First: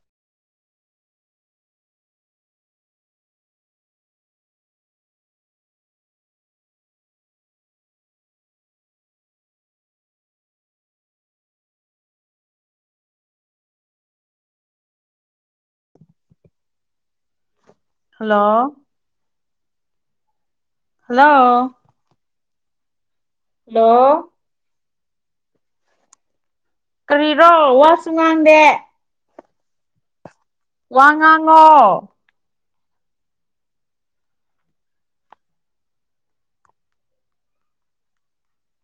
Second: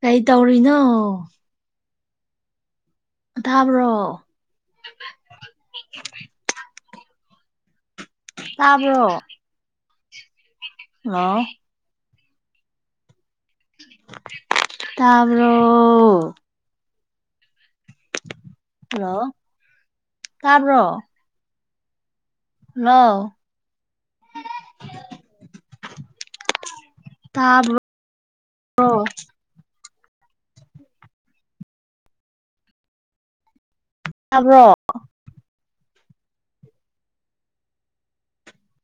ꯀꯩ ꯇꯧꯔꯤꯅꯣ ꯊꯥꯕ꯭ꯔꯣ ꯇꯥꯕ꯭ꯔꯣ ꯍꯜꯂꯣ ꯇꯥꯕ꯭ꯔꯣ ꯍꯜꯂꯣ ꯍꯜꯂꯣ ꯇꯥꯕ꯭ꯔꯣ ꯍꯜꯂꯣ ꯍꯜꯂꯣ ꯍꯜꯂꯣ ꯀꯔꯤꯔꯣ ꯇꯥꯕ꯭ꯔꯣ ꯋꯥꯁꯨ ꯉꯥꯡꯗꯦ ꯋꯥꯉꯥꯡꯉꯣ ꯇꯥꯕ꯭ꯔꯣ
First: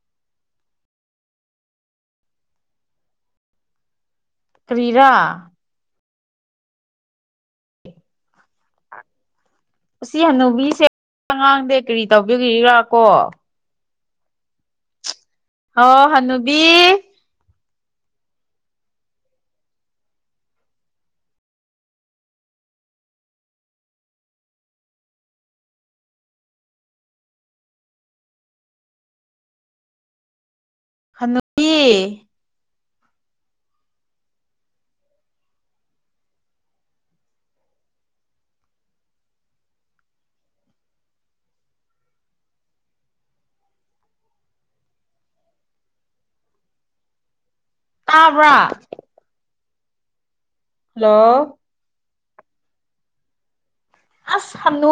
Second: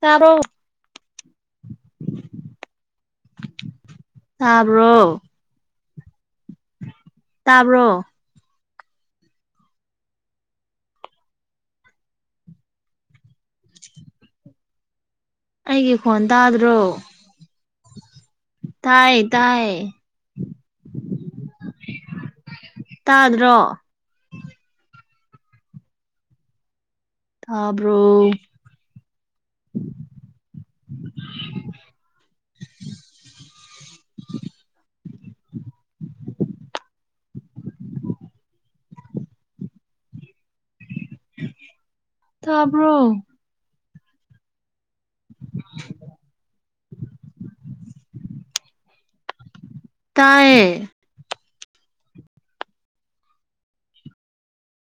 ꯇꯥꯕ꯭ꯔꯣ ꯇꯥꯕ꯭ꯔꯣ ꯀꯔꯤꯔꯥ ꯇꯥꯕ꯭ꯔꯣ ꯑꯁꯤ ꯍꯟꯅꯨꯕꯤꯁꯦ ꯉꯥꯡꯗꯦ ꯀꯔꯤ ꯇꯧꯕꯒꯤꯔ ꯀꯣ ꯍꯣ ꯑꯩꯒꯤ ꯈꯣꯟ ꯍꯟꯅꯨꯕꯤ ꯇꯥꯗ꯭ꯔꯣ ꯇꯥꯏ ꯗꯥꯏ ꯇꯥꯗ꯭ꯔꯣ ꯇꯥꯕ꯭ꯔꯣ ꯅꯨꯏ ꯇꯥꯕ꯭ꯔꯣ [inaudible] ꯇꯥꯕ꯭ꯔꯥ ꯇꯥꯏꯌꯦ ꯂꯣ ꯑꯁ ꯍꯟꯅꯨ